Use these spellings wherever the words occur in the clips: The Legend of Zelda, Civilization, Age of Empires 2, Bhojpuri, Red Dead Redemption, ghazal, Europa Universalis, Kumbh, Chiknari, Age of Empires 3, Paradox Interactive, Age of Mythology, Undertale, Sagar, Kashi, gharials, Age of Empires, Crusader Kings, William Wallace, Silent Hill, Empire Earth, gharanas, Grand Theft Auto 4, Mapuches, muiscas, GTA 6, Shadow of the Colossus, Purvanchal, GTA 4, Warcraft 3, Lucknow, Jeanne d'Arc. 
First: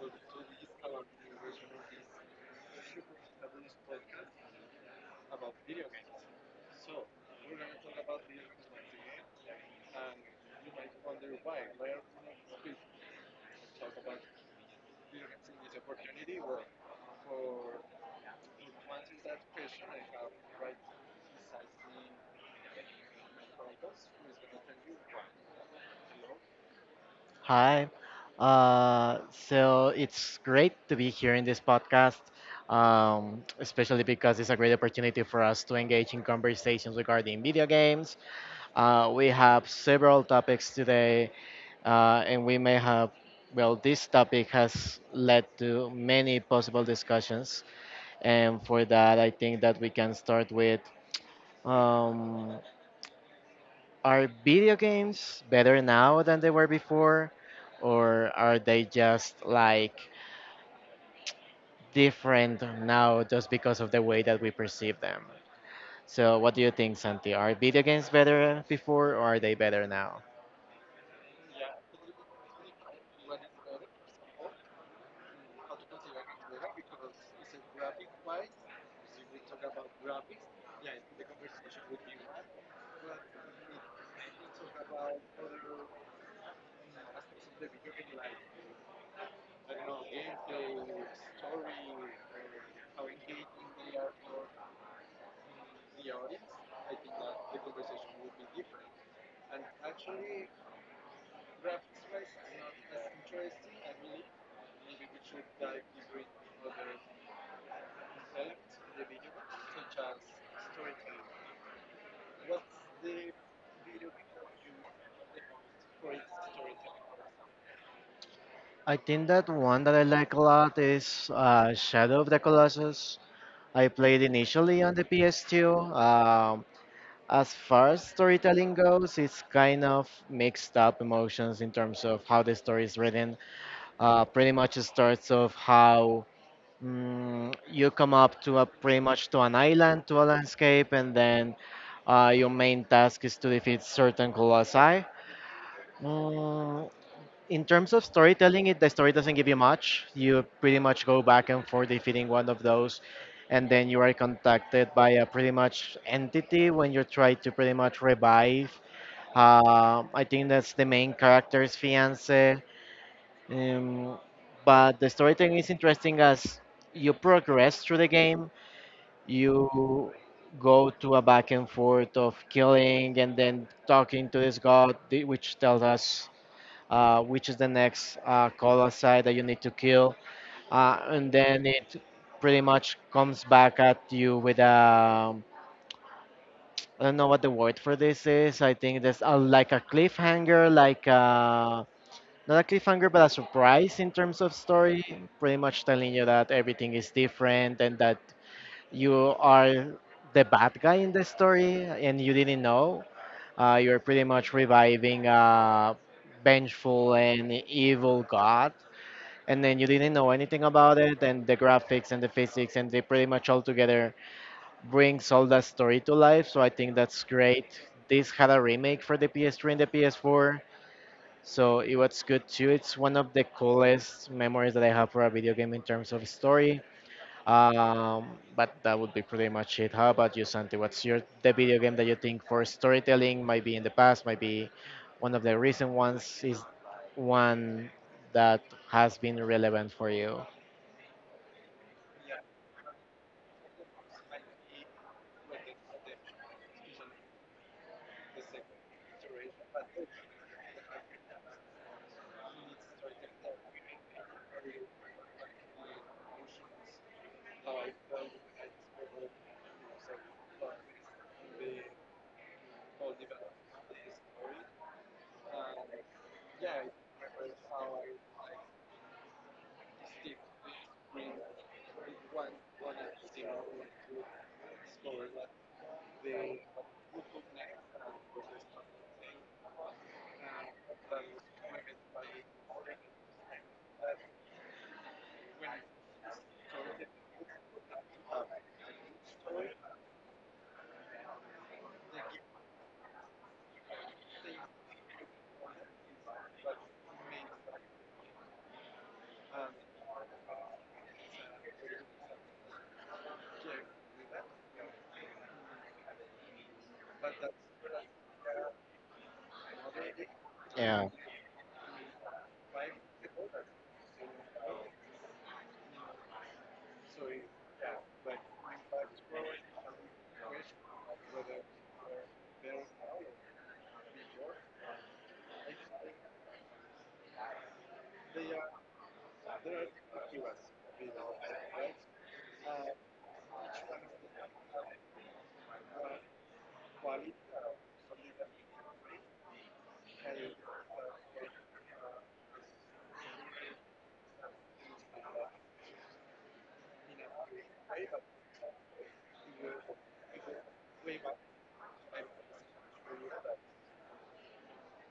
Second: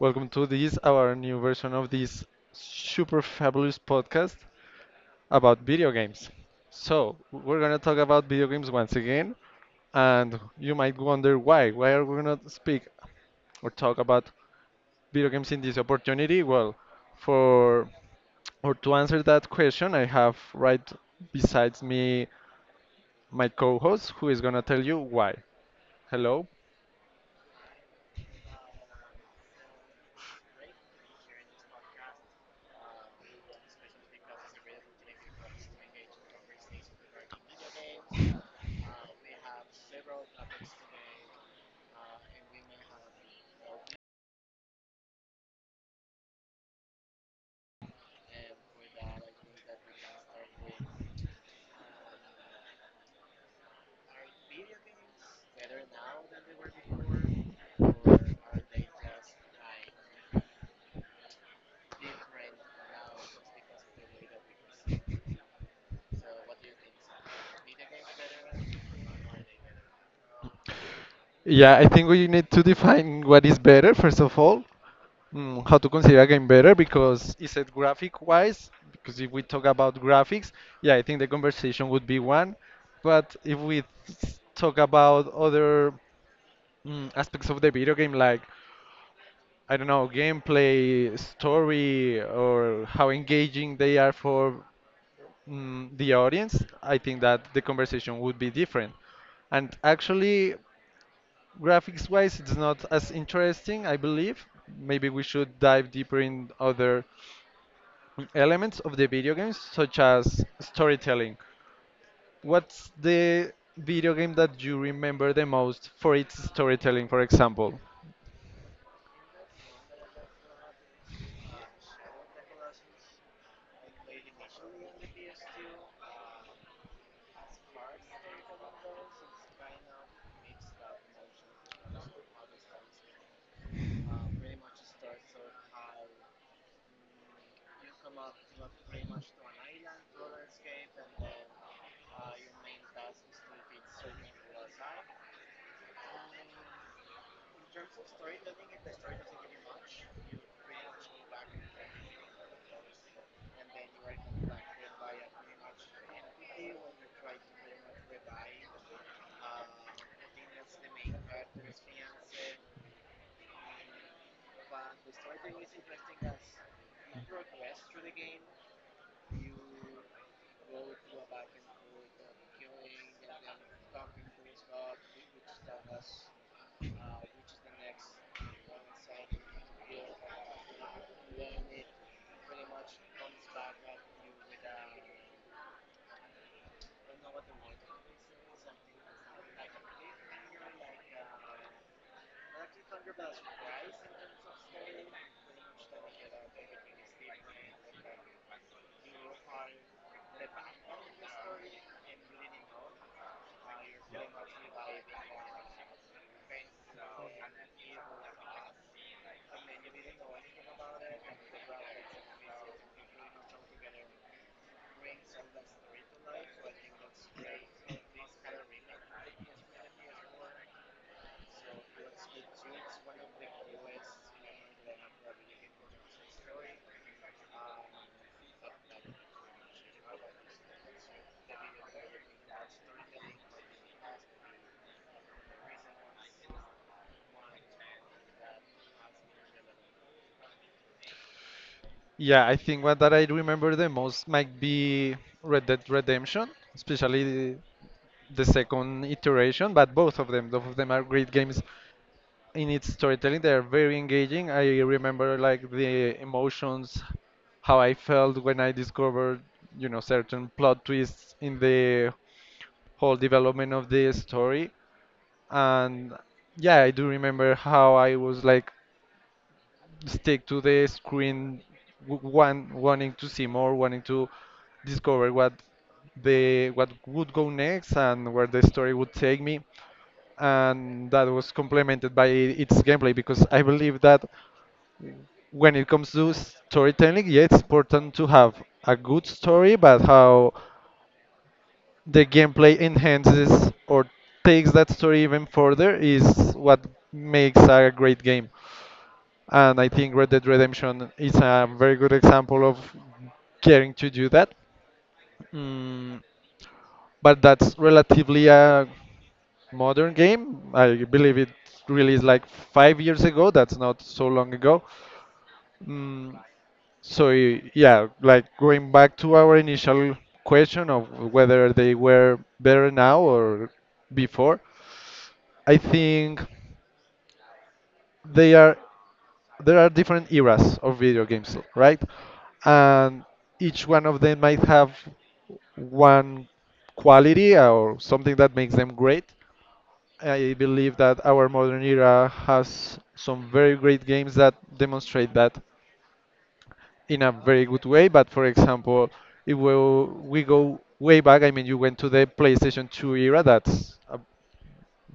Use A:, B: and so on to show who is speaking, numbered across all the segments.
A: Welcome to this our new version of this super fabulous podcast about video games. So, we're going to talk about video games once again, and you might wonder why are we going to speak or talk about video games in this opportunity? Well, for or to answer that question, I have right besides me my co-host who is going to tell you why. Hello.
B: Hi. So it's great to be here in this podcast, especially because it's a great opportunity for us to engage in conversations regarding video games. We have several topics today, and we may have, well, this topic has led to many possible discussions. And for that, I think that we can start with. Um, are video games better now than they were before? Or are they just like different now just because of the way that we perceive them? So, what do you think, Santi? Are video games better before or are they better now?
A: Yeah, I think we need to define what is better first of all, how to consider a game better. Because is it graphic wise? Because if we talk about graphics, yeah, I think the conversation would be one. But if we talk about other aspects of the video game, like I don't know, gameplay, story, or how engaging they are for the audience, I think that the conversation would be different. And actually, graphics wise, it's not as interesting, I believe. Maybe we should dive deeper in other elements of the video games, such as storytelling. What's the video game that you remember the most for its storytelling, for example?
B: I think that one that I like a lot is Shadow of the Colossus. I played initially on the PS2. As far as storytelling goes, it's kind of mixed up emotions in terms of how the story is written. Pretty much starts of how, you come up to a pretty much to an island to a landscape, and then your main task is to defeat certain colossi. Mm, in terms of storytelling, it the story doesn't give you much. You pretty much go back and forth defeating one of those, and then you are contacted by a pretty much entity when you try to pretty much revive. I think that's the main character's fiance. um, but the storytelling is interesting as you progress through the game. You go to a back and forth of killing and then talking to this god, which tells us which is the next colossi that you need to kill. And then it pretty much comes back at you with a. I don't know what the word for this is. I think there's a, like a cliffhanger, like a, not a cliffhanger, but a surprise in terms of story, pretty much telling you that everything is different and that you are the bad guy in the story and you didn't know. You're pretty much reviving a vengeful and evil god, and then you didn't know anything about it. And the graphics and the physics and they pretty much all together brings all that story to life. So I think that's great. This had a remake for the PS3 and the PS4, so it was good too. It's one of the coolest memories that I have for a video game in terms of story. Um, but that would be pretty much it. How about you, Santi? What's your the video game that you think for storytelling might be in the past, might be one of the recent ones, is one that has been relevant for you?
A: Yeah, I think one that I remember the most might be Red Dead Redemption, especially the second iteration, but both of them are great games in its storytelling. They are very engaging. I remember like the emotions, how I felt when I discovered, certain plot twists in the whole development of the story. And yeah, I do remember how I was like stick to the screen, one wanting to see more, wanting to discover what would go next and where the story would take me. And that was complemented by its gameplay, because I believe that when it comes to storytelling, yeah, it's important to have a good story, but how the gameplay enhances or takes that story even further is what makes a great game. And I think Red Dead Redemption is a very good example of caring to do that. Mm, but that's relatively a modern game. I
B: Yeah.
A: believe it released like 5 years ago. That's not so long ago. Mm, so y- yeah, like going back to our initial question of whether they were better now or before, I think they are there are different eras of video games, right? And each one of them might have one quality or something that makes them great. I believe that our modern era has some very great games that demonstrate that in a very good way. But for example, if we go way back, I mean, you went to the PlayStation 2 era. That's a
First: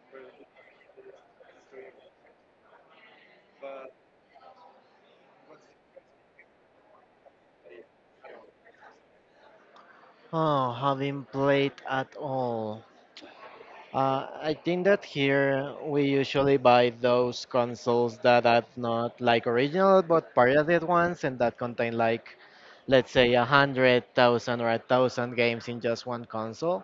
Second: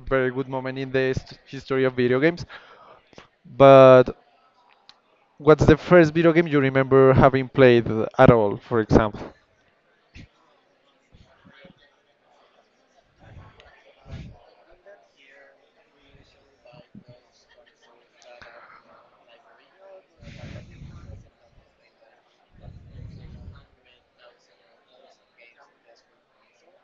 A: very good moment in the history of video games. But what's the first video game you remember having played at all, for example?
B: Oh, haven't played at all. I think that here we usually buy those consoles that are not like original but pirated ones and that contain like, let's say, a hundred thousand or a thousand games in just one console.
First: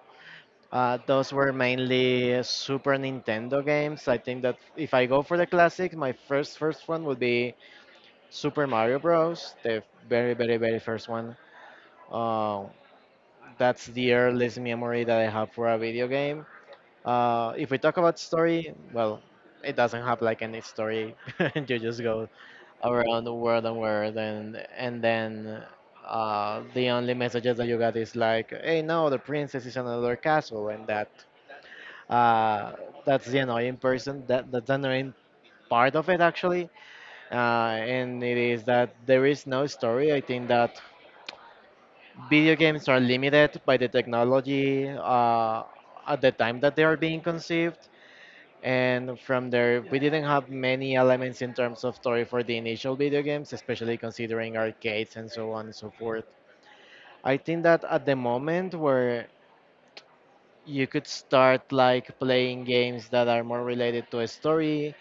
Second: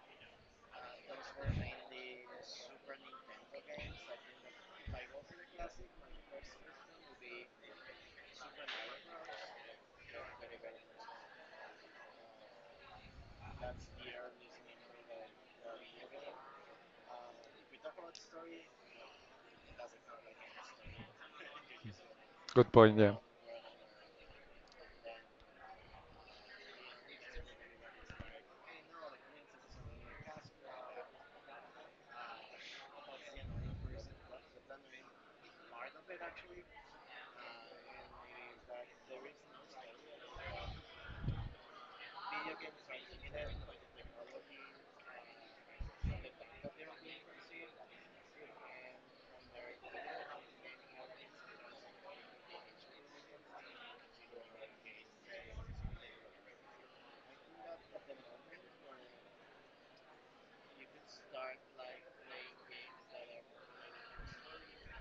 B: Those were mainly Super Nintendo games. I think that if I go for the classics, my first one would be Super Mario Bros. The very first one. Uh, that's the earliest memory that I have for a video game. If we talk about story, well, it doesn't have like any story. You just go
A: Good point, yeah.
B: around the world and then the only messages that you got is like, "Hey, no, the princess is in another castle," and that, uh, that's the annoying person. That's the annoying part of it actually, uh, and it is that there is no story. I think that video games are limited by the technology at the time that they are being conceived, and from there we didn't have many elements in terms of story for the initial video games, especially considering arcades and so on and so forth. I think that at the moment where you could start like playing games that are more related to a story,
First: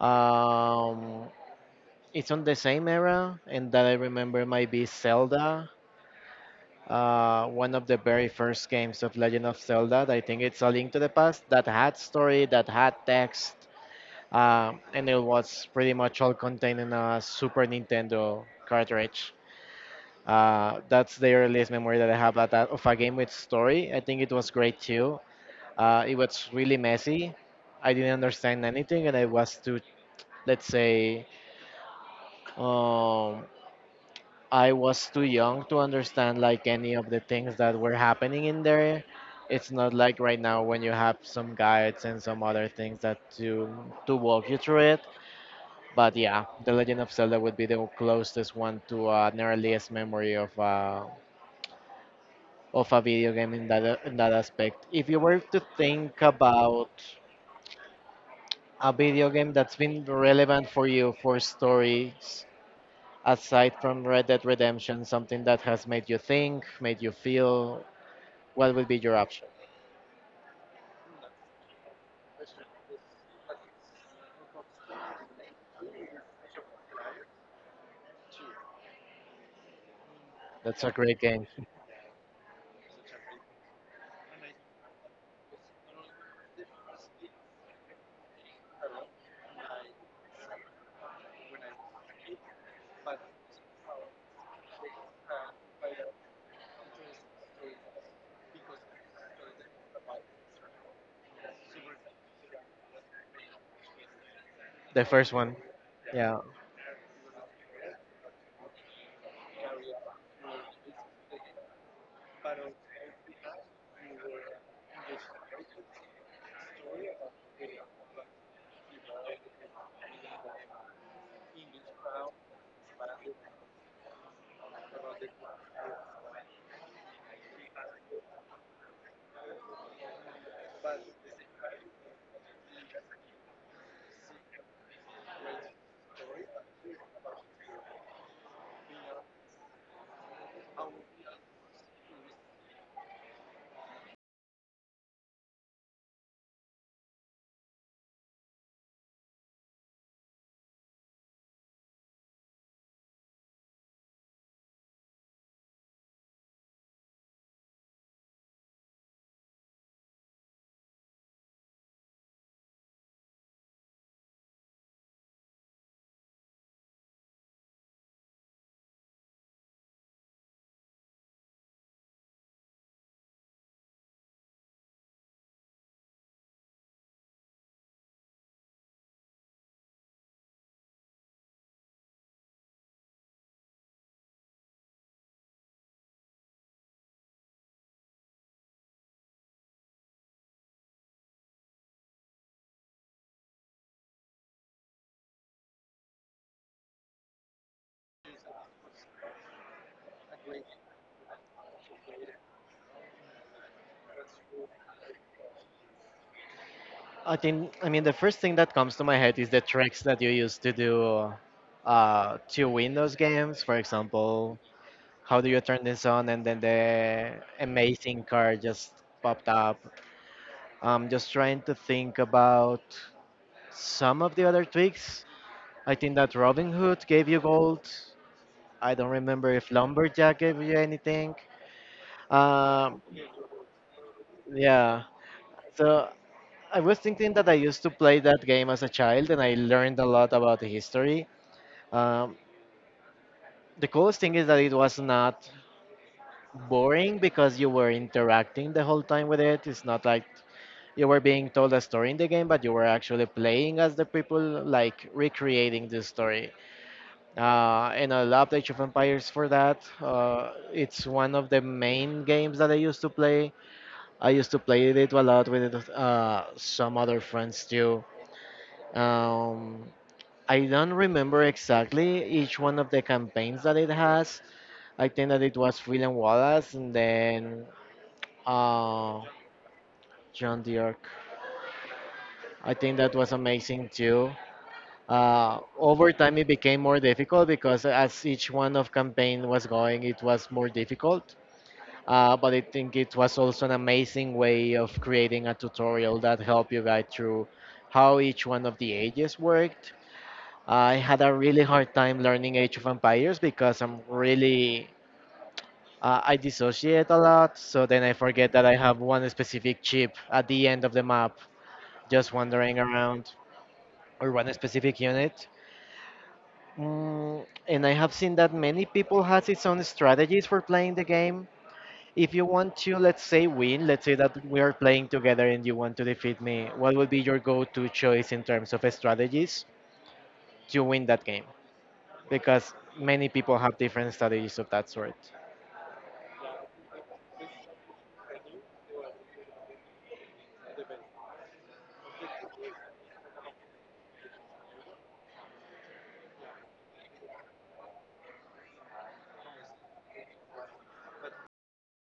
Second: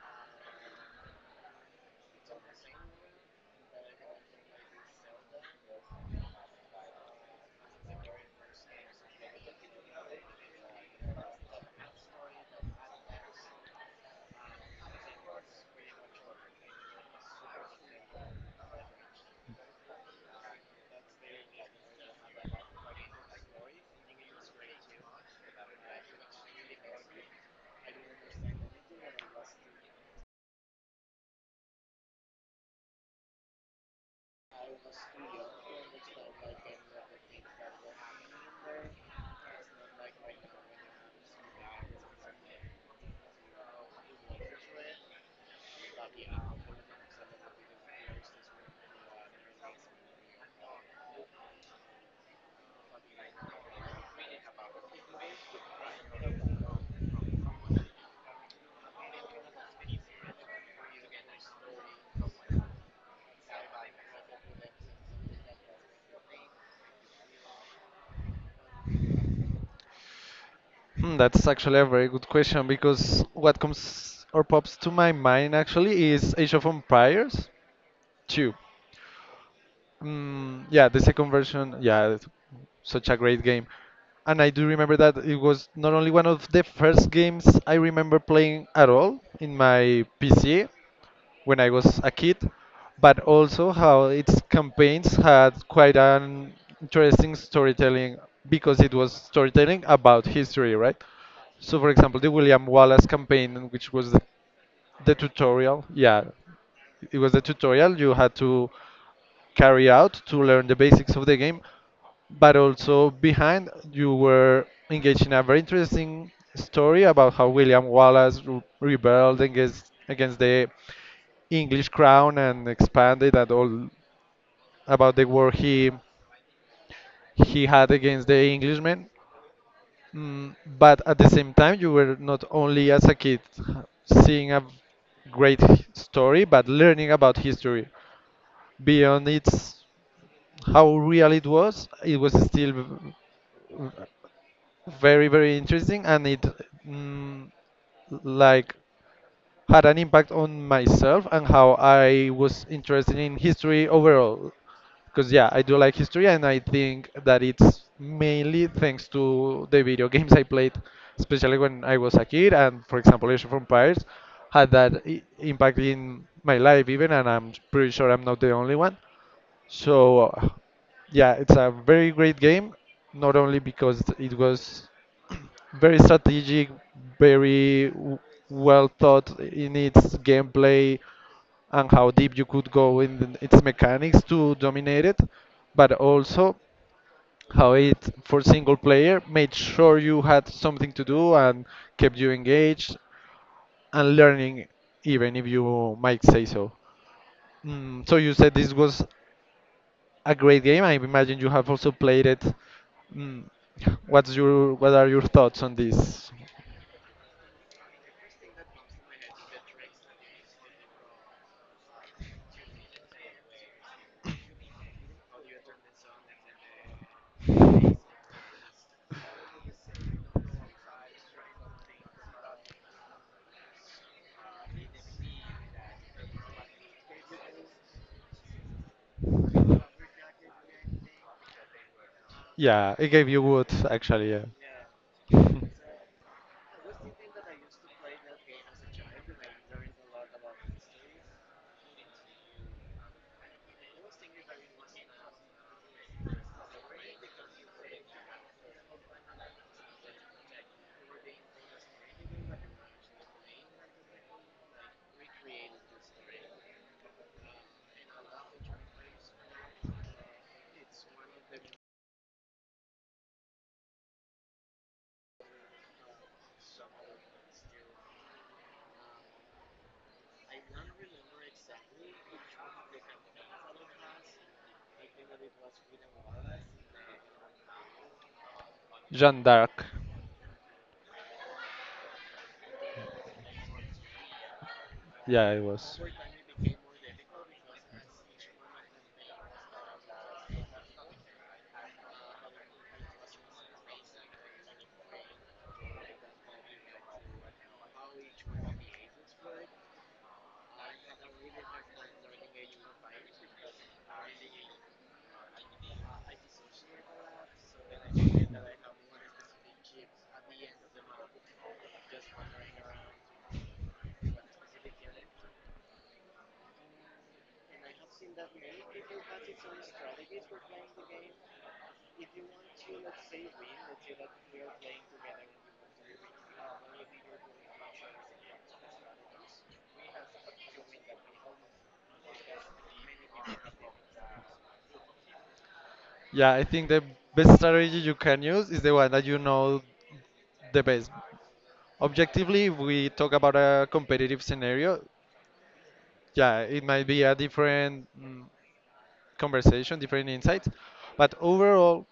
B: um, it's on the same era, and that I remember might be Zelda. One of the very first games of Legend of Zelda, I think it's A Link to the Past, that had story, that had text, and it was pretty much all contained in a Super Nintendo cartridge. That's the earliest memory that I have of that, of a game with story. I think it was great too. It was really messy. I didn't understand anything, and I was too, let's say, um, I was too young to understand like any of the things that were happening in there. It's not like right now when you have some guides and some other things that to walk you through it. But yeah, The Legend of Zelda would be the closest one to an earliest memory of a video game in that aspect. If you were to think about a video game that's been relevant for you for stories aside from Red Dead Redemption, something that has made you think, made you feel, what would be your option?
A: Hmm, that's actually a very good question, because what comes or pops to my mind actually is Age of Empires 2.
B: That's
A: Yeah,
B: a
A: the
B: great
A: second
B: game.
A: version, yeah, it's such a great game. And I do remember that it was not only one of the first games I remember playing at all in my PC when I was a kid, but also how its campaigns had quite an interesting storytelling, because it was storytelling about history, right? So, for example, the William Wallace campaign, which was the,
B: The
A: the
B: first one.
A: tutorial, yeah,
B: Yeah.
A: it was the tutorial. You had to carry out to learn the basics of the game, but also behind you were engaged in a very interesting story about how William Wallace rebelled against the English crown and expanded, and all about the war he had against the Englishmen. But at the same time, you were not only as a kid seeing a great story, but learning about history. Beyond its how real it was, it was still very very interesting, and it mm, like had an impact on myself and how I was interested in history overall. Because yeah, I do like history, and I think that it's mainly thanks to the video games I played, especially when I was a kid. And for example, Age of Empires had that impact in my life even, and I'm pretty sure I'm not the only one. So yeah, it's a very great game, not only because it was very strategic, very well thought in its gameplay and how deep you could go in its mechanics to dominate it, but also how it, for single player, made sure you had something to do and kept you engaged and learning, even if you might say so. So you said this was a great game. I imagine you have also played it. Mm, what are your thoughts on this?
B: I think, I mean, the first thing that comes to my head is the tricks that you used to do to win those games. For example, how do you turn this on, and then the amazing card just popped up. I'm just trying to think about some of the other tweaks. I think that Robin Hood gave you gold. I don't remember if Lumberjack gave you anything.
A: Yeah,
B: Um,
A: it gave you wood actually. Yeah,
B: yeah. So I was thinking that I used to play that game as a child, and I learned a lot about the history. Um, the coolest thing is that it was not boring because you were interacting the whole time with it. It's not like you were being told a story in the game, but you were actually playing as the people, like recreating the story. And I love Age of Empires for that. It's one of the main games that I used to play. I used to play it a lot with some other friends too. Um, I don't remember exactly each one of the campaigns that it has. I think that it was William Wallace, and then uh,
A: Jeanne d'Arc.
B: John Dirk. I think that was amazing too.
A: Yeah, it was.
B: Over time, it became more difficult because as each one of campaign was going, it was more difficult. But I think it was also an amazing way of creating a tutorial that helped you guide through how each one of the ages worked. I had a really hard time learning Age of Empires because I'm really. I dissociate a lot, so then I forget that I have one specific chip at the end of the map, just wandering around, or one specific unit. And I have seen that many people has its own strategies for playing the game. If you want to, let's say, win, let's say that we are playing together and you want to defeat me, what would be your go-to choice in terms of strategies to win that game? Because many people have different strategies of that sort.
A: Yeah, I think the best strategy you can use is the one that you know the best. Objectively, if we talk about a competitive scenario, yeah, it might be a different conversation, different insights. But overall,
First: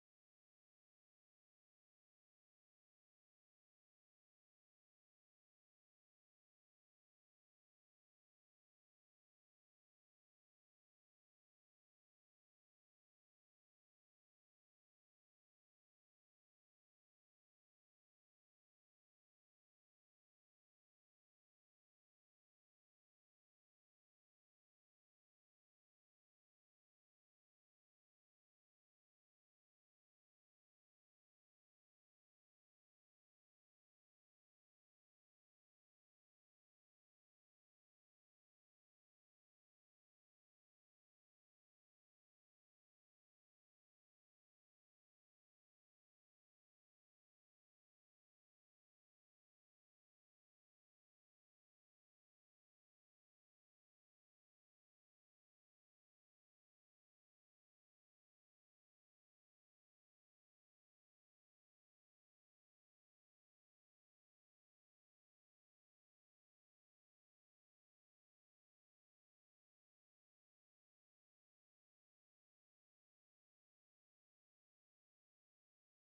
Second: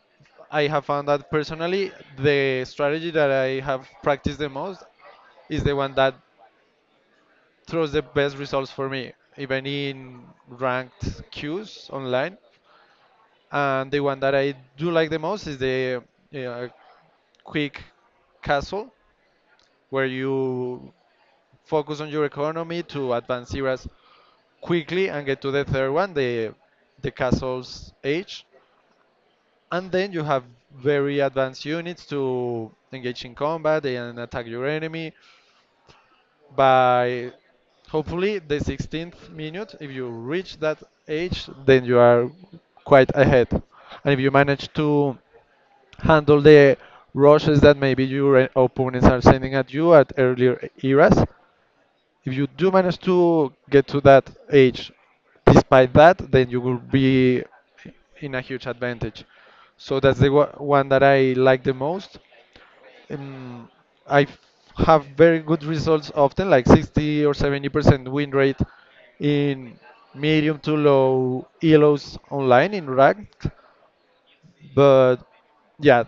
A: I have found that personally, the strategy that I have practiced the most is the one that throws the best results for me, even in ranked queues online. And the one that I do like the most is the uh, quick castle, where you focus on your economy to advance eras quickly and get to the third one, the castle's age. And then you have very advanced units to engage in combat and attack your enemy by hopefully the 16th minute. If you reach that age, then you are quite ahead, and if you manage to handle the rushes that maybe your opponents are sending at you at earlier eras, if you do manage to get to that age, despite that, then you will be in a huge advantage. So that's the one that I like the most. Um, I have very good results often, like 60 or 70% win rate in medium to low ELOs online in ranked. But yeah,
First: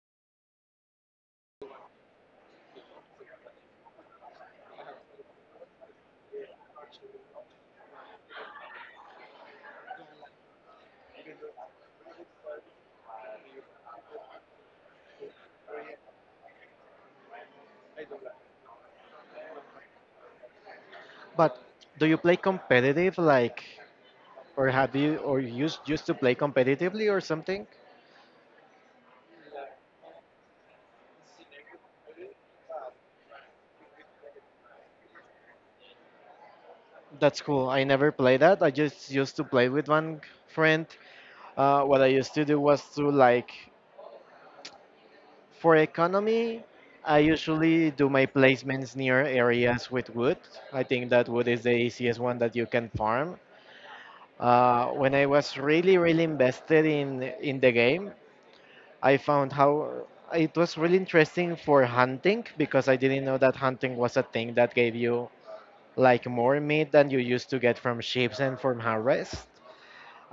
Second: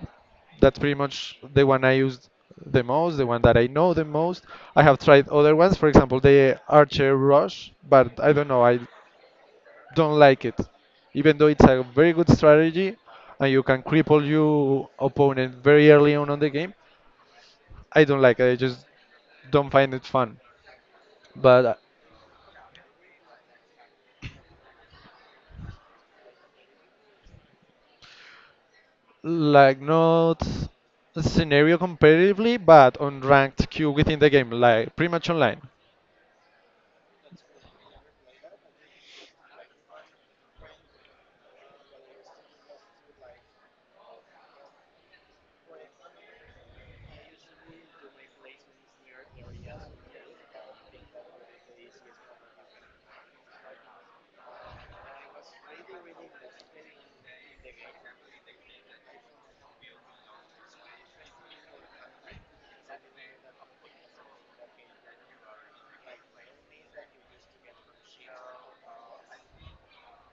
A: that's pretty much the one I used the most, the one that I know the most. I have tried other ones, for example, the Archer Rush, but I don't know, I don't like it. Even though it's a very good strategy and you can cripple your opponent very early on the game, I don't like it. I just don't find it fun.
B: But
A: But
B: do you play competitive, like, or have you or you used to play competitively or something?
A: like not scenario competitively, but on ranked queue within the game, like pretty much online.
B: That's cool. I never play that. I just used to play with one friend. What I used to do was to like, for economy, I usually do my placements near areas with wood. I think that wood is the easiest one that you can farm. When I was really invested in the game, I found how it was really interesting for hunting because I didn't know that hunting was a thing that gave you like more meat than you used to get from sheep and from harvest.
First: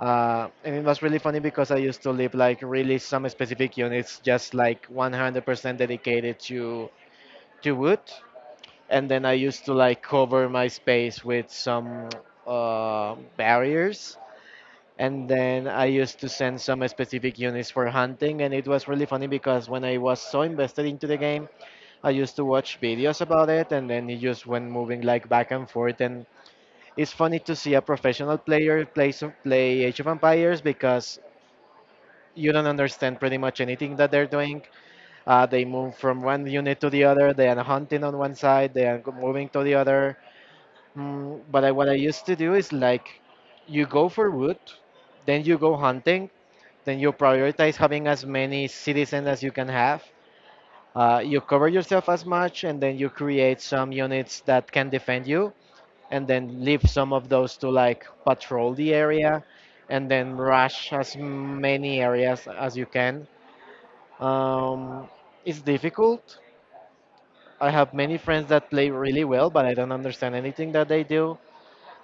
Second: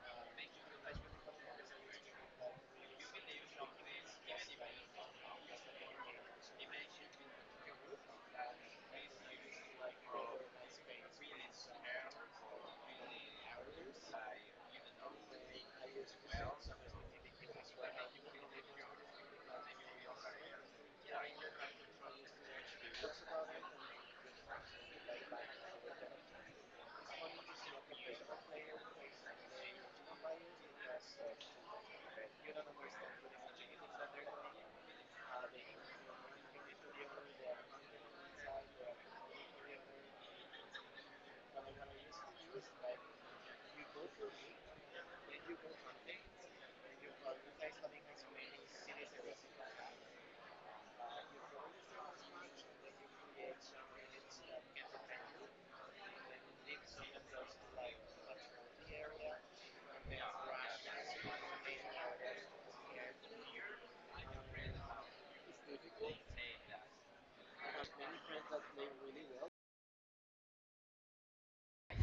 B: And it was really funny because I used to live like really some specific units just like 100% dedicated to wood, and then I used to like cover my space with some barriers. And then I used to send some specific units for hunting, and it was really funny because when I was so invested into the game, I used to watch videos about it, and then it just went moving like back and forth, and it's funny to see a professional player play some, play Age of Empires because you don't understand pretty much anything that they're doing. They move from one unit to the other. They are hunting on one side. They are moving to the other. But I, what I used to do is like, you go for wood, then you go hunting, then you prioritize having as many citizens as you can have. You cover yourself as much, and then you create some units that can defend you, and then leave some of those to like patrol the area and then rush as many areas as you can. Um, it's difficult. I have many friends that play really well, but I don't understand anything that they do.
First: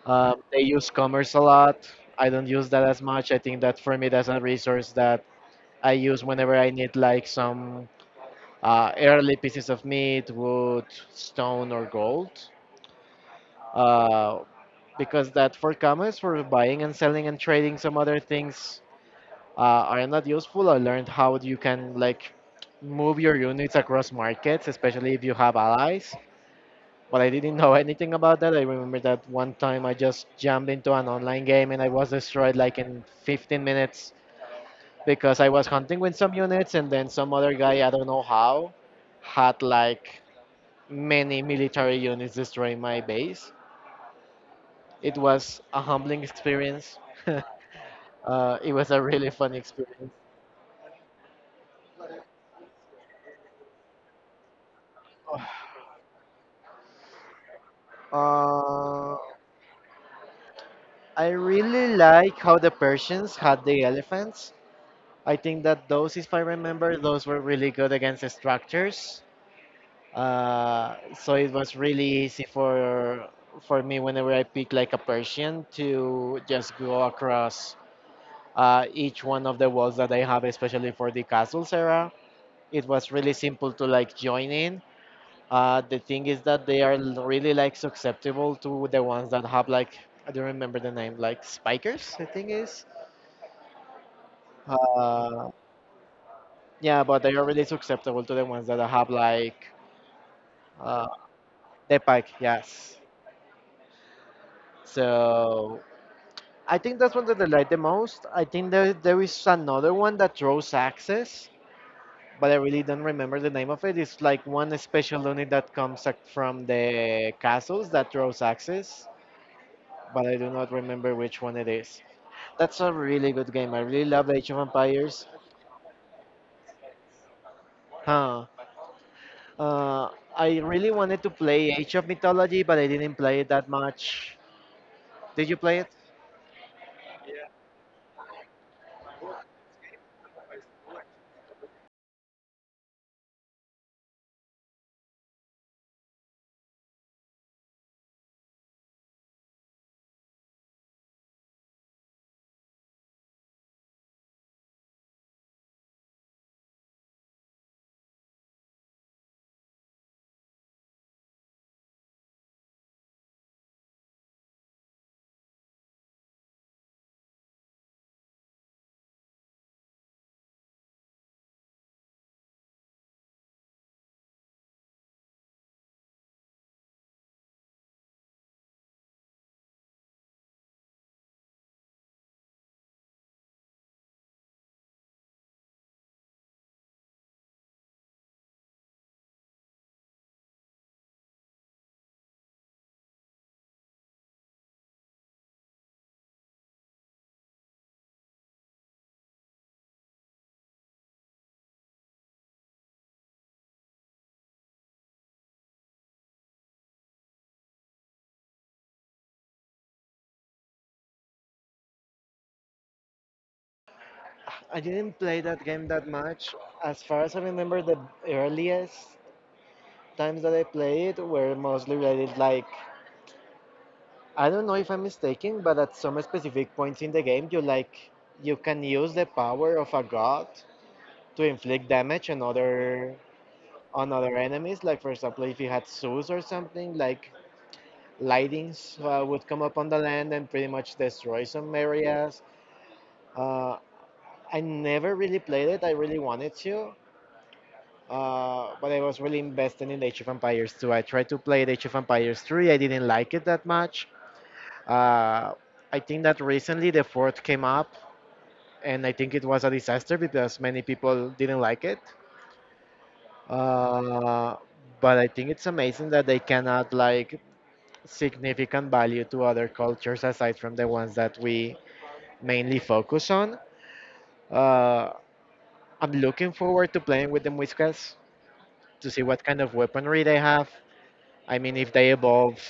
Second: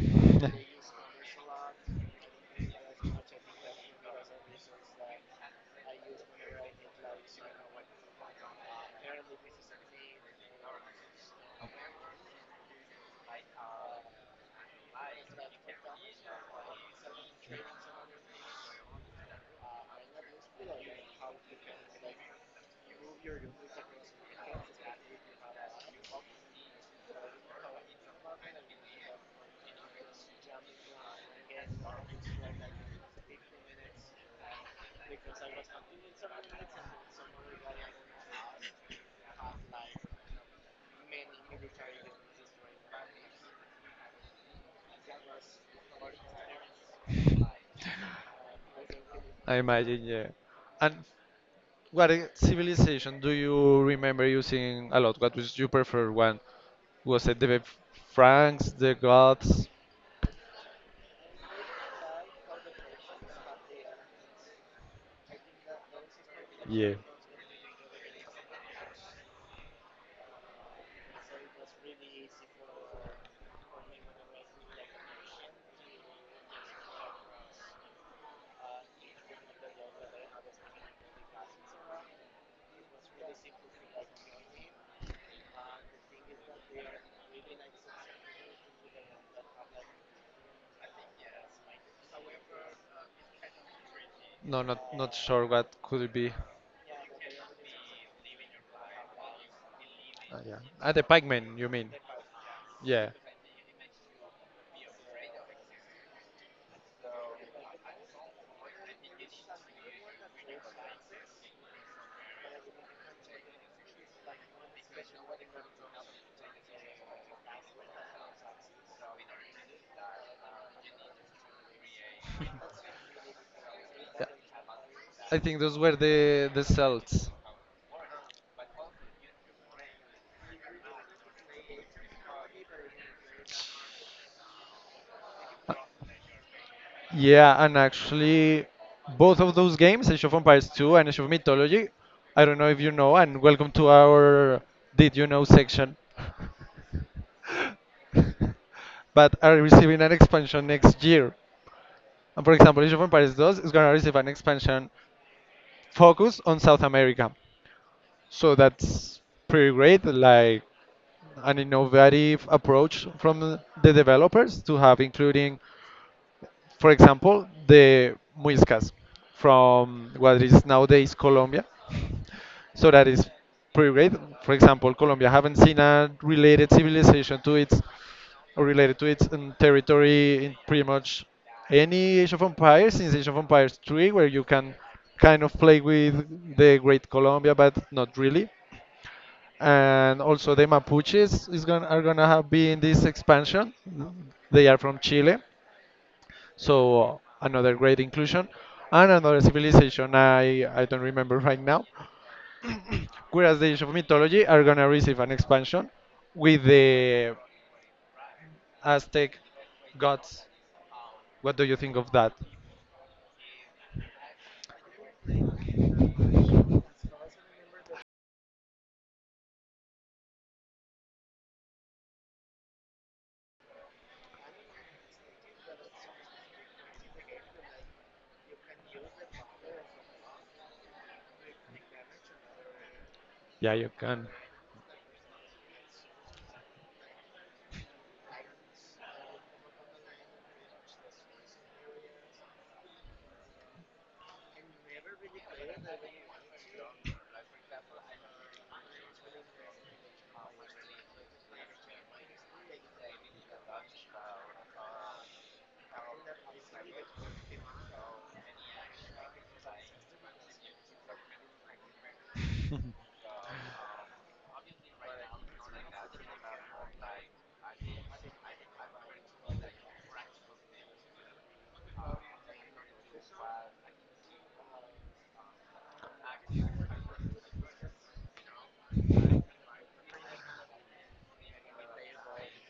B: They use commerce a lot. I don't use that as much. I think that for me, that's a resource that I use whenever I need like some early pieces of meat, wood, stone, or gold. Uh, because that for commerce, for buying and selling and trading some other things are not useful. I learned how you can like move your units across markets, especially if you have allies. But I didn't know anything about that. I remember that one time I just jumped into an online game and I was destroyed like in 15 minutes because I was hunting with some units and then some other guy, I don't know how, had like many military units destroying my base. It was a humbling experience. It was a really fun
A: I imagine,
B: experience.
A: yeah. And what civilization do you remember using a lot? What was your preferred one? Was it the Franks, the
B: Uh,
A: Goths?
B: I really like how the Persians had the elephants. I think that those, if I
A: Yeah.
B: remember, those were really good against the structures. So it was really easy for me whenever I pick like a Persian to just go across each one of the walls that I have, especially for the castles era. It was really simple to like join in. The thing is that they are really like susceptible to the ones that have like, I don't remember the name, like spikers, I think is.
A: No, not sure
B: Uh,
A: what could it be.
B: yeah, but they are really susceptible to the ones that have like
A: Ah, yeah. Ah, the
B: uh,
A: pikemen, you mean?
B: the pike. Yes.
A: Yeah.
B: So I think that's one that they like the most. I think there is another one that throws axes, but I really don't remember the name of it. It's like one special unit that comes like from the castles that throws axes, but I do not remember which one it is. That's a really good game. I really love Age of Empires.
A: I think those were the Celts.
B: Huh. Uh, I really wanted to play Age of Mythology, but I didn't play it that much. Did you play it?
A: Yeah, and actually, both of those games, Age of Empires 2 and Age of Mythology, I don't know if you know, and welcome to our Did You Know section. But are receiving an expansion next year. And for example, Age of Empires 2 is going to receive an expansion focused on South America. So that's pretty great, like an innovative approach from the developers to have, including for example, the muiscas from what is nowadays Colombia. So that is pretty great. For example, Colombia haven't seen a related civilization to its, or related to its territory in pretty much any Age of Empires since Age of Empires 3, where you can kind of play with the Great Colombia, but not really. And also the Mapuches is going are gonna have been this expansion. They are from Chile, so another great inclusion, and another civilization I don't remember right now. Whereas the Age of Mythology are gonna receive an expansion with the Aztec gods. What do you think of that?
B: I didn't play that game that much. As far as I remember, the earliest times that I played were mostly related like, I don't know if I'm mistaken, but at some specific points in the game, you like you can use the power of a god to inflict damage
A: Yeah, you
B: on
A: can.
B: other enemies. Like for example, if you had zoos or something, like lightings would come up on the land and pretty much destroy some areas. Uh, I never really played it. I really wanted to, but I was really invested in Age of Empires 2. I tried to play Age of Empires 3. I didn't like it that much. Uh, I think that recently the fourth came up, and I think it was a disaster because many people didn't like it. Uh, but I think it's amazing that they cannot like significant value to other cultures aside from the ones that we mainly focus on. Uh, I'm looking forward to playing with the Muiscas to see what kind of weaponry they have. I mean, if they evolve,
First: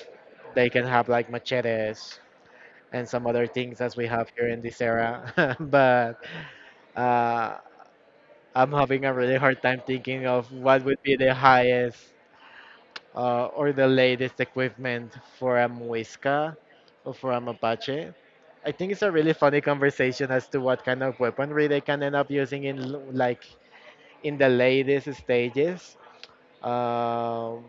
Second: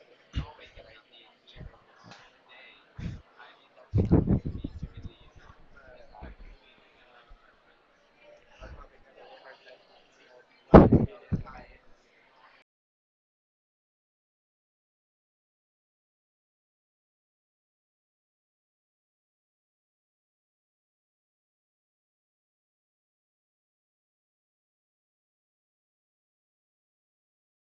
B: they can have like machetes and some other things as we have here in this era. but uh, I'm having a really hard time thinking of what would be the highest or the latest equipment for a Muisca or for a Mapache. I think it's a really funny conversation as to what kind of weaponry they can end up using in like in the latest stages. Um,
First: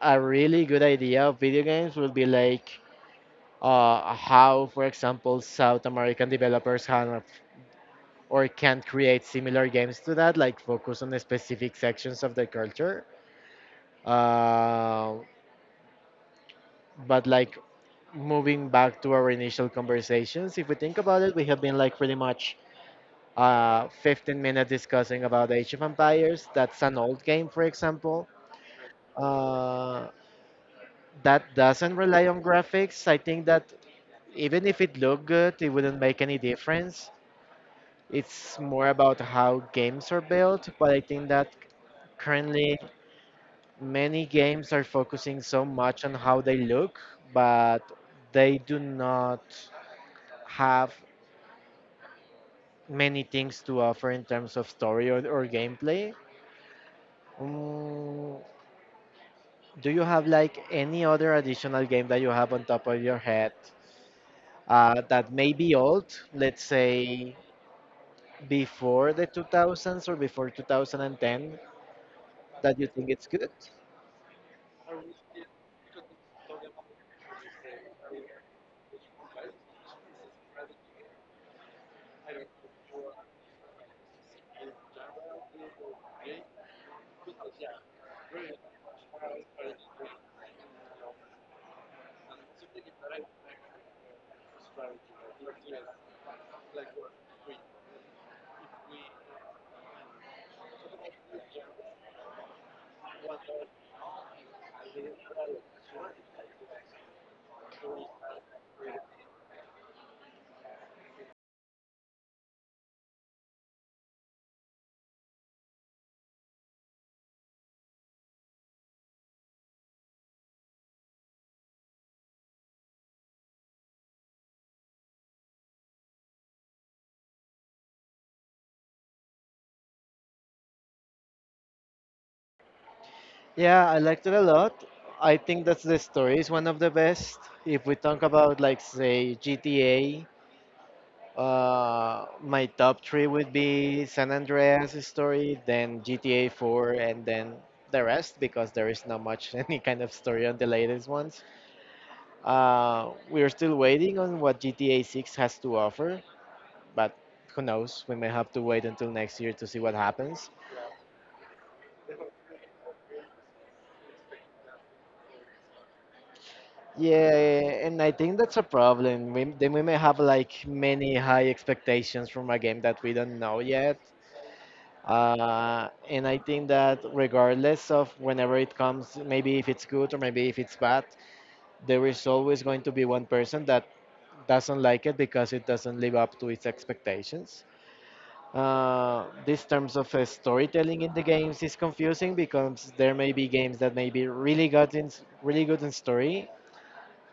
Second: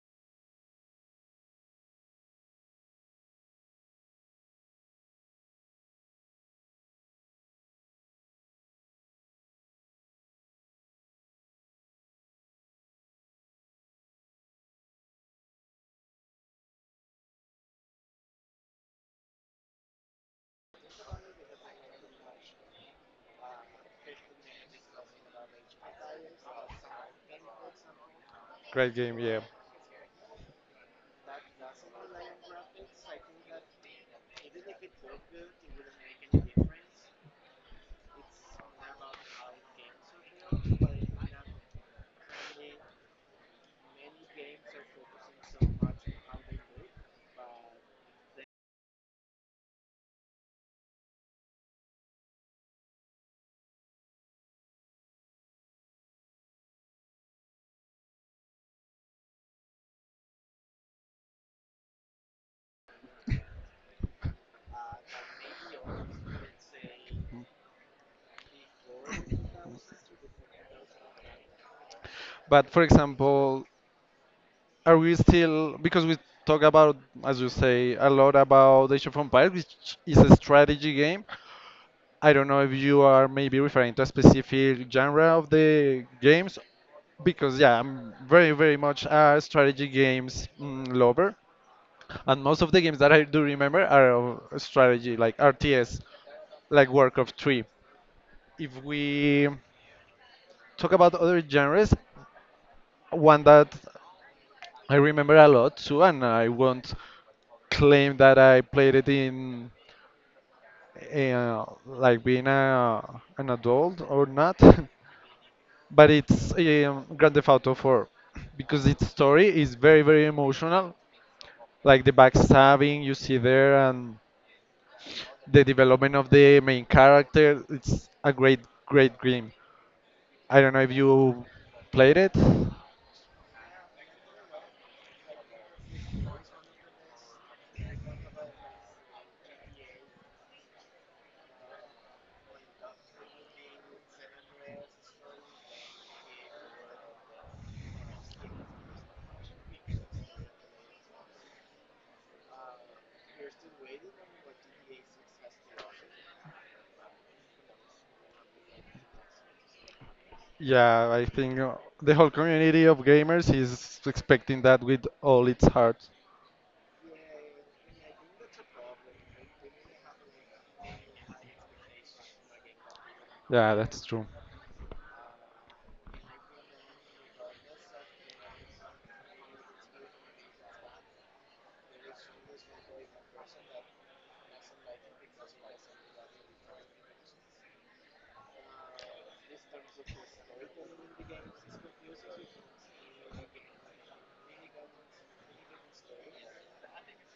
B: a really good idea of video games would be like, how, for example, South American developers have or can create similar games to that, like focus on the specific sections of the culture. Uh, but like moving back to our initial conversations, if we think about it, we have been like pretty much 15 minutes discussing about Age of Empires. That's an old game, for example.
A: Great game, yeah.
B: Uh, that doesn't rely on graphics. I think that even if it looked good, it wouldn't make any difference. It's more about how games are built, but I think that currently many games are focusing so much on how they look, but they do not have many things to offer in terms of story or gameplay. Mm, do you have like any other additional game that you have on top of your head that may be old, let's say before the 2000s or before 2010,
A: But
B: that
A: for
B: you think it's good?
A: example, are we still, because we talk about, as you say, a lot about Age of Empires, which is a strategy game. I don't know if you are maybe referring to a specific genre of the games, because yeah, I'm very, very much a strategy games lover, and most of the games that I do remember are of strategy, like RTS, like Warcraft 3. If we talk about other genres, one that I remember a lot too, and I won't claim that I played it in like being an adult or not, but it's Grand Theft Auto 4, because its story is very very emotional. Like the backstabbing you see there and the development of the main character. It's a great great game. I don't know if you played it.
B: Yeah, I liked it a lot. I think that's the story is one of the best. If we talk about like say GTA, my top three would be San Andreas story, then GTA 4, and then the rest because there is not much any kind of story on the latest ones. We are still waiting on what GTA 6 has to offer, but who knows? We may have to wait until next year to see what happens.
A: Yeah, I think the whole community of gamers is expecting that with all its heart.
B: Yeah, and I think that's a problem. We, then we may have like many high expectations from a game that we don't know
A: Yeah,
B: yet.
A: that's true.
B: And I think that regardless of whenever it comes, maybe if it's good or maybe if it's bad, there is always going to be one person that doesn't like it because it doesn't live up to its expectations. This terms of storytelling in the games is confusing because there may be games that may be really good in story,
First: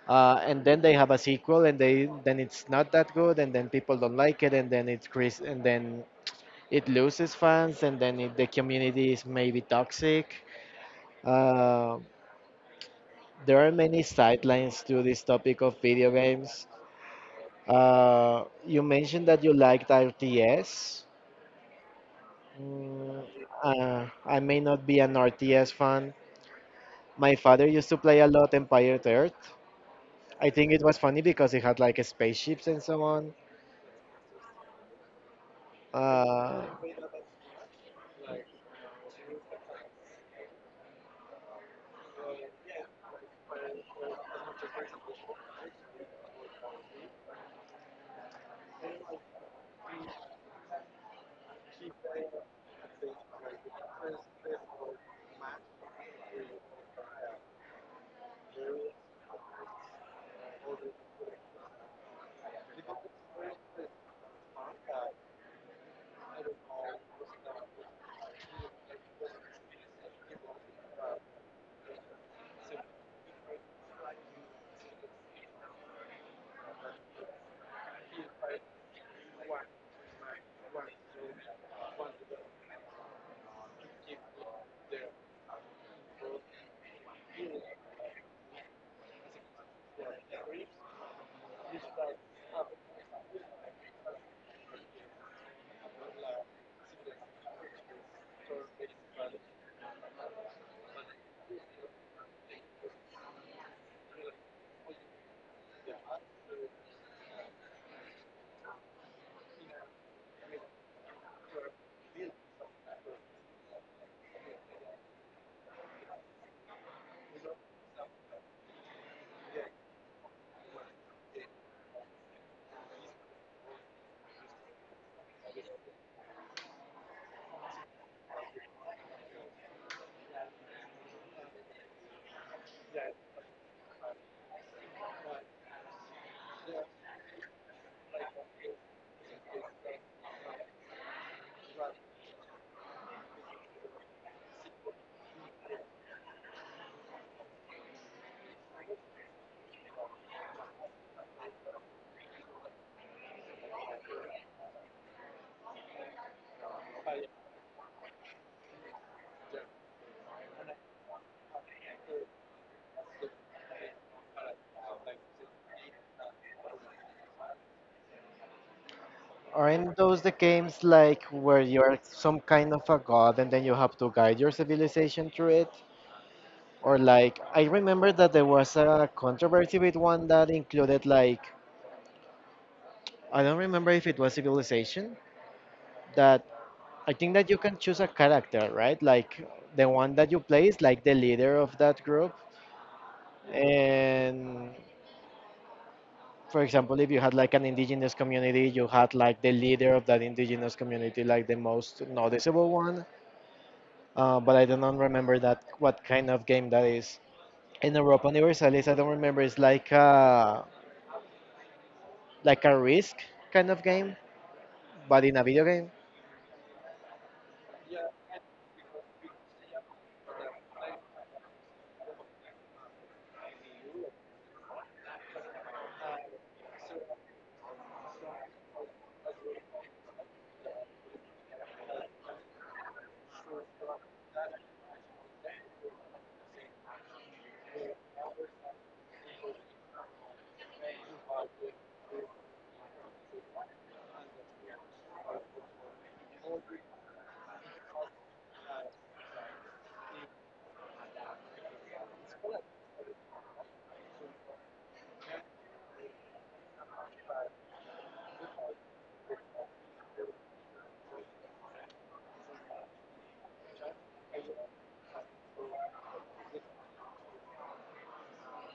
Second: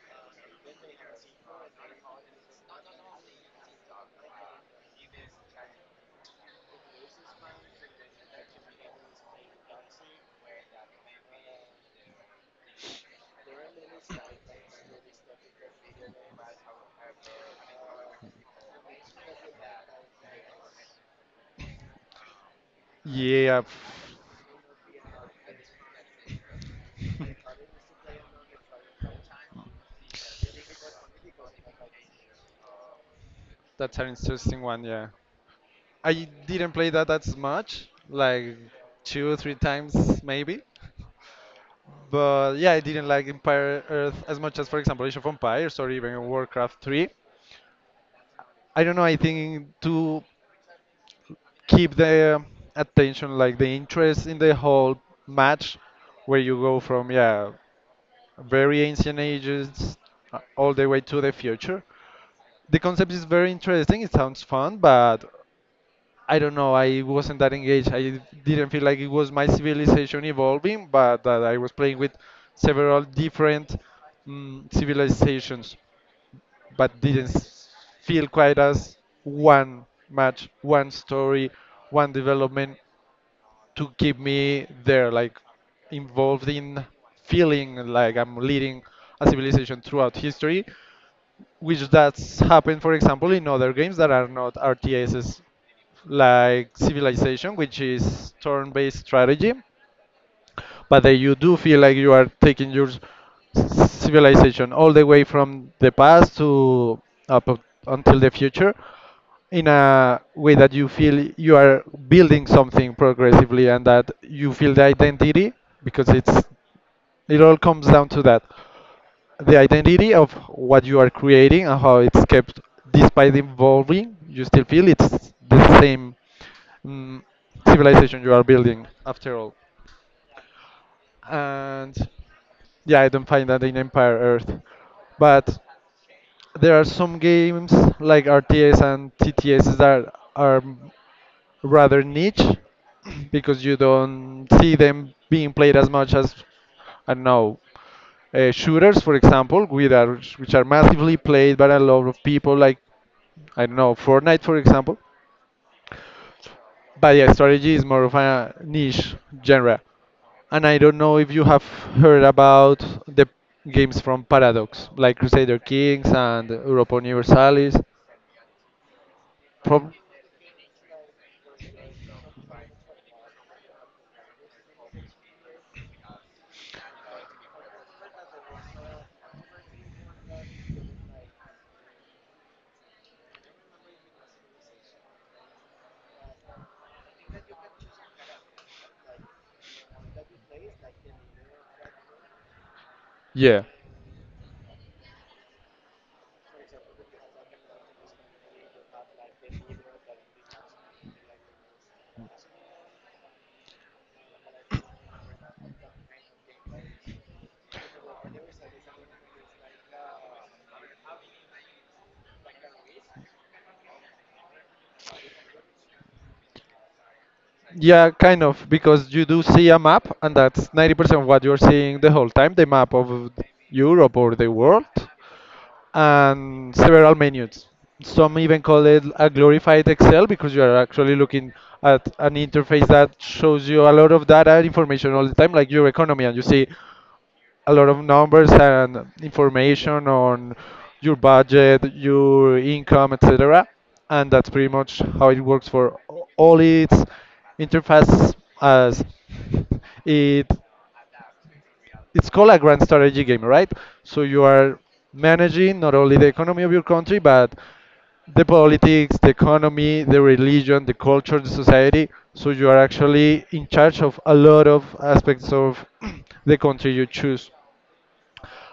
B: and then they have a sequel and they then it's not that good and then people don't like it and then it's Chris and then it loses fans and then it, the community is maybe toxic. Uh, there are many sidelines to this topic of video games. You mentioned that you liked RTS. Mm,
A: Yeah,
B: uh, I may not be an RTS fan. My father used to play a lot Empire Earth. I think it was funny because it had like spaceships and so on.
A: that's an interesting one. Yeah, I
B: Uh,
A: didn't play that that much, like two, three times maybe. But yeah, I didn't like Empire Earth as much as, for example, Age of Empires or even Warcraft 3. I don't know, I think to keep the attention, like the interest in the whole match, where you go from, yeah, very ancient ages all the way to the future. The concept is very interesting, it sounds fun, but I don't know. I wasn't that engaged. I didn't feel like it was my civilization evolving, but that I was playing with several different civilizations, but didn't s- feel quite as one match, one story, one development to keep me there, like involved in feeling like I'm leading a civilization throughout history which that's happened, for example, in other games that are not RTSs, like Civilization, which is turn-based strategy but that you do feel like you are taking your civilization all the way from the past to up until the future in a way that you feel you are building something progressively and that you feel the identity because it all comes down to that, the identity of what you are creating and how it's kept despite evolving. You still feel it's the same, mm, civilization you are building after all. And yeah, I don't find that in Empire Earth. But there are some games like RTS and TTS that are rather niche because you don't see them being played as much as, I don't know, shooters, for example, which are massively played by a lot of people, like, I don't know, Fortnite, for example. But yeah, strategy is more of a niche genre. And I don't know if you have heard about the games from Paradox, like Crusader Kings and Europa Universalis. From
B: aren't those the games like where you're some kind of a god and then you have to guide your civilization through it? Or like I remember that there was a controversy with one that included like, I don't remember if it was Civilization that, I think that you can choose a character, right? Like the one that you play is like the leader of that group.
A: yeah,
B: And for example, if you had like an indigenous community, you had like the leader of that indigenous community, like the most noticeable one. But I don't remember that what kind of game that is. In Europa Universalis, I don't remember. It's like a risk kind of game, but in a video game.
A: yeah, kind of, because you do see a map, and that's 90% of what you're seeing the whole time, the map of Europe or the world. And several menus. Some even call it a glorified Excel because you are actually looking at an interface that shows you a lot of data and information all the time, like your economy, and you see a lot of numbers and information on your budget, your income, etc. And that's pretty much how it works for all its interfaces as it it's called a grand strategy game, right? So you are managing not only the economy of your country, but the politics, the economy, the religion, the culture, the society. So you are actually in charge of a lot of aspects of the country you choose.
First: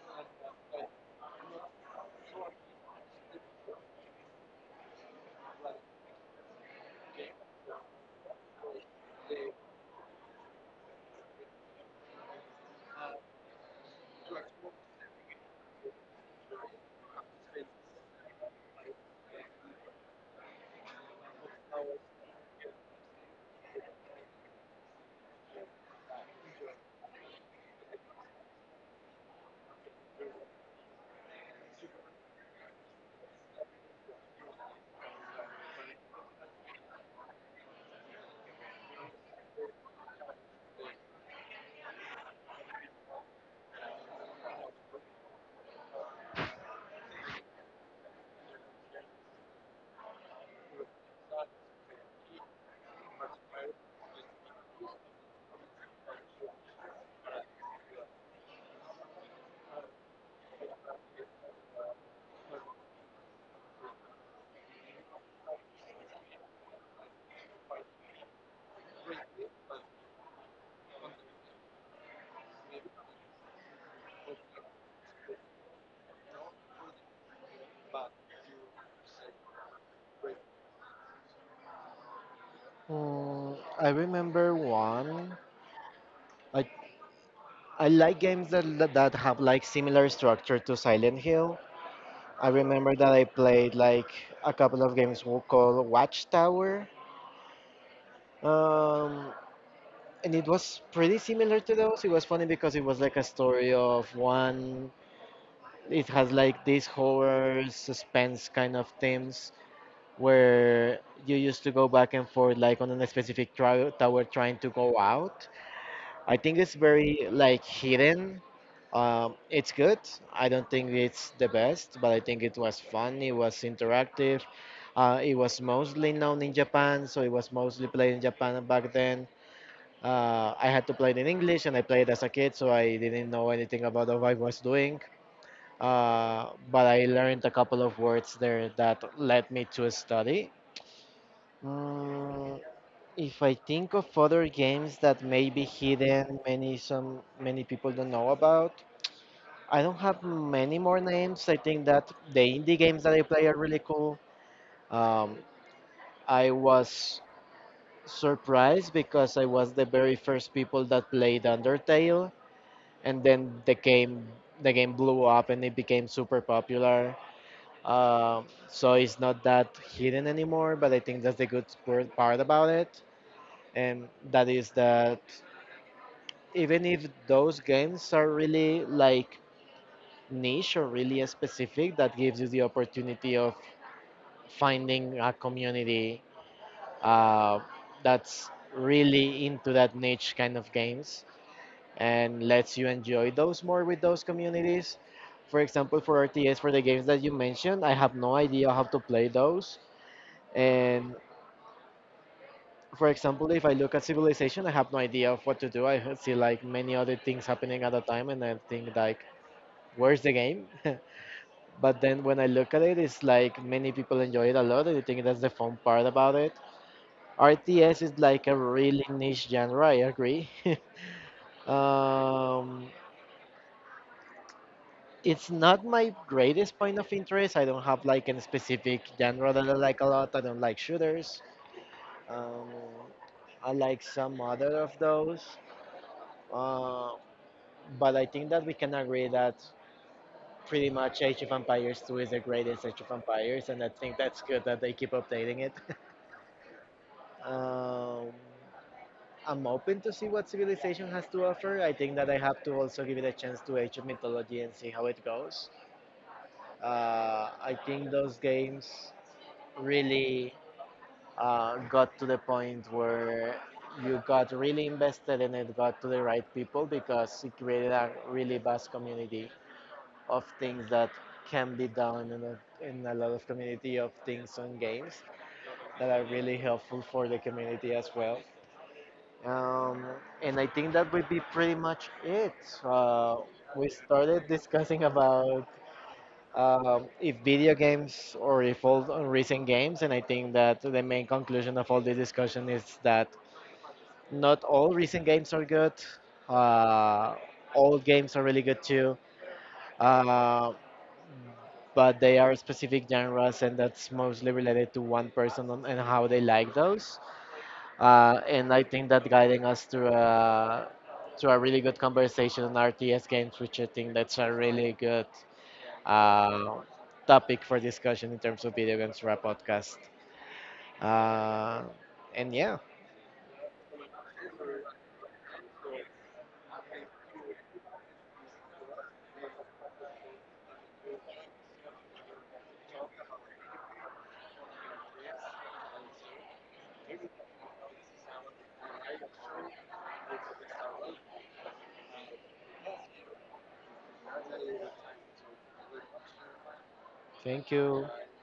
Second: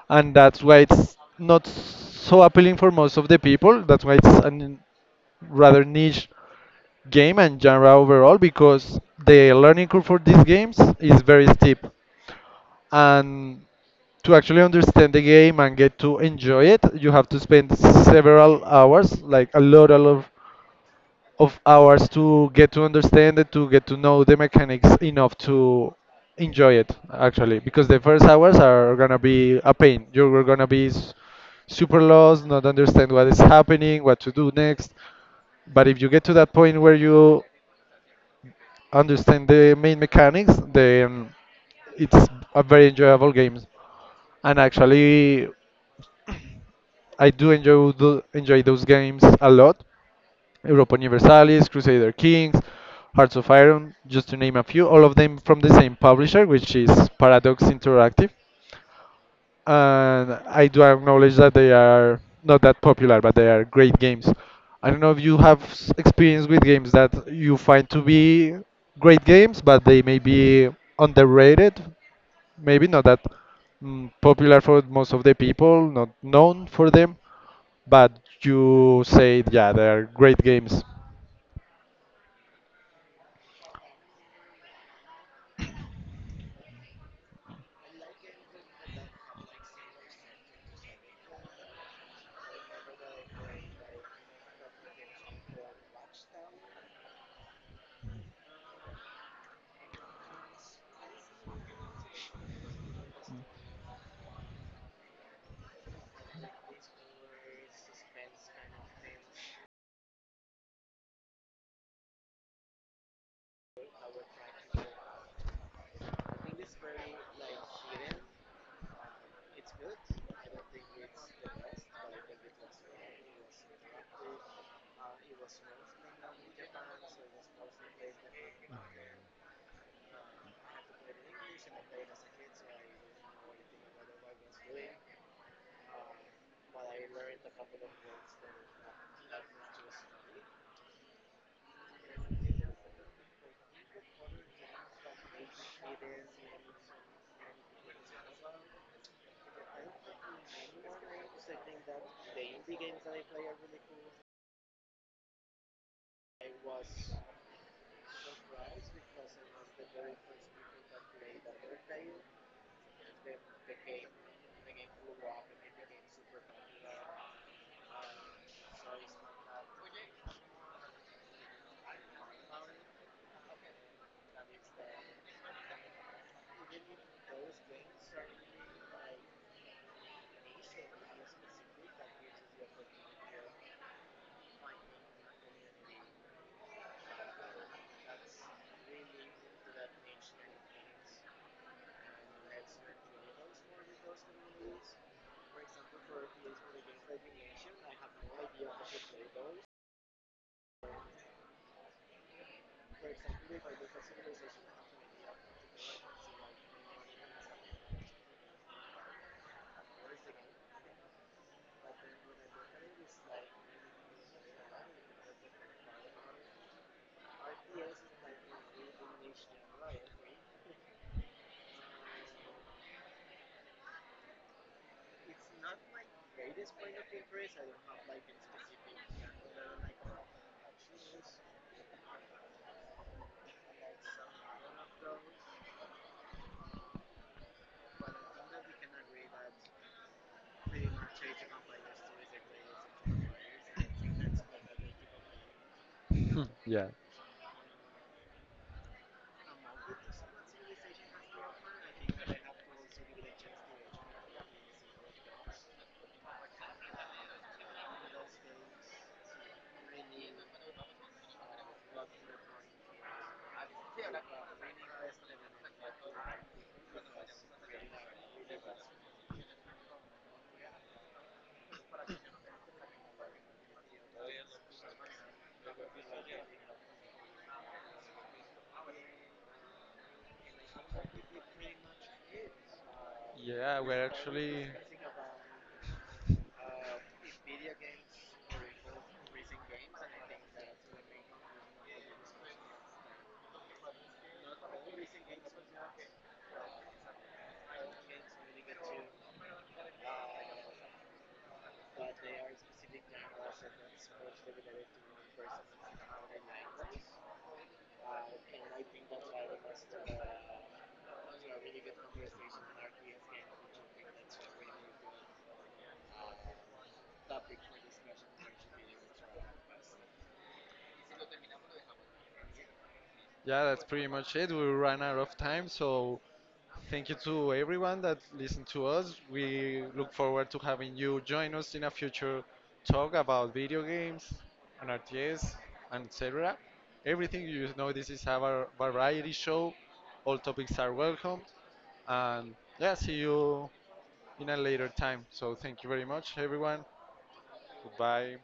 A: And that's why it's not so appealing for most of the people. That's why it's a rather niche game and genre overall because the learning curve for these games is very steep and to actually understand the game and get to enjoy it, you have to spend several hours, like a lot of hours to get to understand it, to get to know the mechanics enough to enjoy it, actually. Because the first hours are gonna be a pain. You're gonna be s- Super lost, not understand what is happening, what to do next. But if you get to that point where you understand the main mechanics, then it's a very enjoyable game. And actually, I do enjoy those games a lot. Europa Universalis, Crusader Kings, Hearts of Iron, just to name a few, all of them from the same publisher, which is Paradox Interactive. And I do acknowledge that they are not that popular, but they are great games. I don't know if you have experience with games that you find to be great games, but they may be underrated, maybe not that popular for most of the people, not known for them, but you say, yeah, they are great games.
B: Mm, I remember one. Like I like games that have like similar structure to Silent Hill. I remember that I played like a couple of games called Watchtower, um, and it was pretty similar to those. It was funny because it was like a story of one. It has like these horror suspense kind of themes, where you used to go back and forth like on a specific tower trying to go out. I think it's very like hidden. It's good. I don't think it's the best, but I think it was fun. It was interactive. It was mostly known in Japan, so it was mostly played in Japan back then. I had to play it in English, and I played as a kid, so I didn't know anything about what I was doing. But I learned a couple of words there that led me to study. Mm, if I think of other games that may be hidden, many people don't know about. I don't have many more names. I think that the indie games that I play are really cool. Um, I was surprised because I was the very first people that played Undertale, and then the game blew up and it became super popular. So it's not that hidden anymore, but I think that's the good part about it. And that is that even if those games are really like niche or really specific, that gives you the opportunity of finding a community uh, that's really into that niche kind of games and lets you enjoy those more with those communities. For example, for RTS, for the games that you mentioned, I have no idea how to play those, and for example, if I look at civilization, I have no idea of what to do. I see like many other things happening at the time, and I think like, where's the game? But then when I look at it, it's like many people enjoy it a lot, and I think that's the fun part about it. RTS is like a really niche genre. I agree. um, it's not my greatest point of interest. I don't have like a specific genre that I like a lot. I don't like shooters. Um, I like some other of those. Uh, But I think that we can agree that pretty much Age of Empires 2 is the greatest Age of Empires, and I think that's good that they keep updating it.
A: Hmm, yeah.
B: um, I'm open to see what Civilization has to offer. I think that I have to also give it a chance to Age of Mythology and see how it goes. I think those games really got to the point where you got really invested and it got to the right people because it created a really vast community of things that can be done in in a lot of community of things on games that are really helpful for the community as well. Um, and I think that would be pretty much it. Uh,
A: Yeah,
B: we
A: we're
B: started
A: actually.
B: discussing about if video games or if old or recent games, and I think that the main conclusion of all this discussion is that not all recent games are good. Uh, old games are really good too. Uh, but they are specific genres, and that's mostly related to one person and how they like those. And I think that guiding us through a really good conversation on RTS games, which I think that's a really good uh, topic for discussion in terms of video games for a podcast. Uh, and yeah,
A: Yeah, that's pretty much it. We ran out of time, so thank you to everyone that listened to us. We look forward to having you join us in a future talk about video games and RTS and etc. Everything you know, this is a variety show. All topics are welcome, and yeah, see you in a later time. So thank you very much, everyone.
B: thank you
A: Goodbye.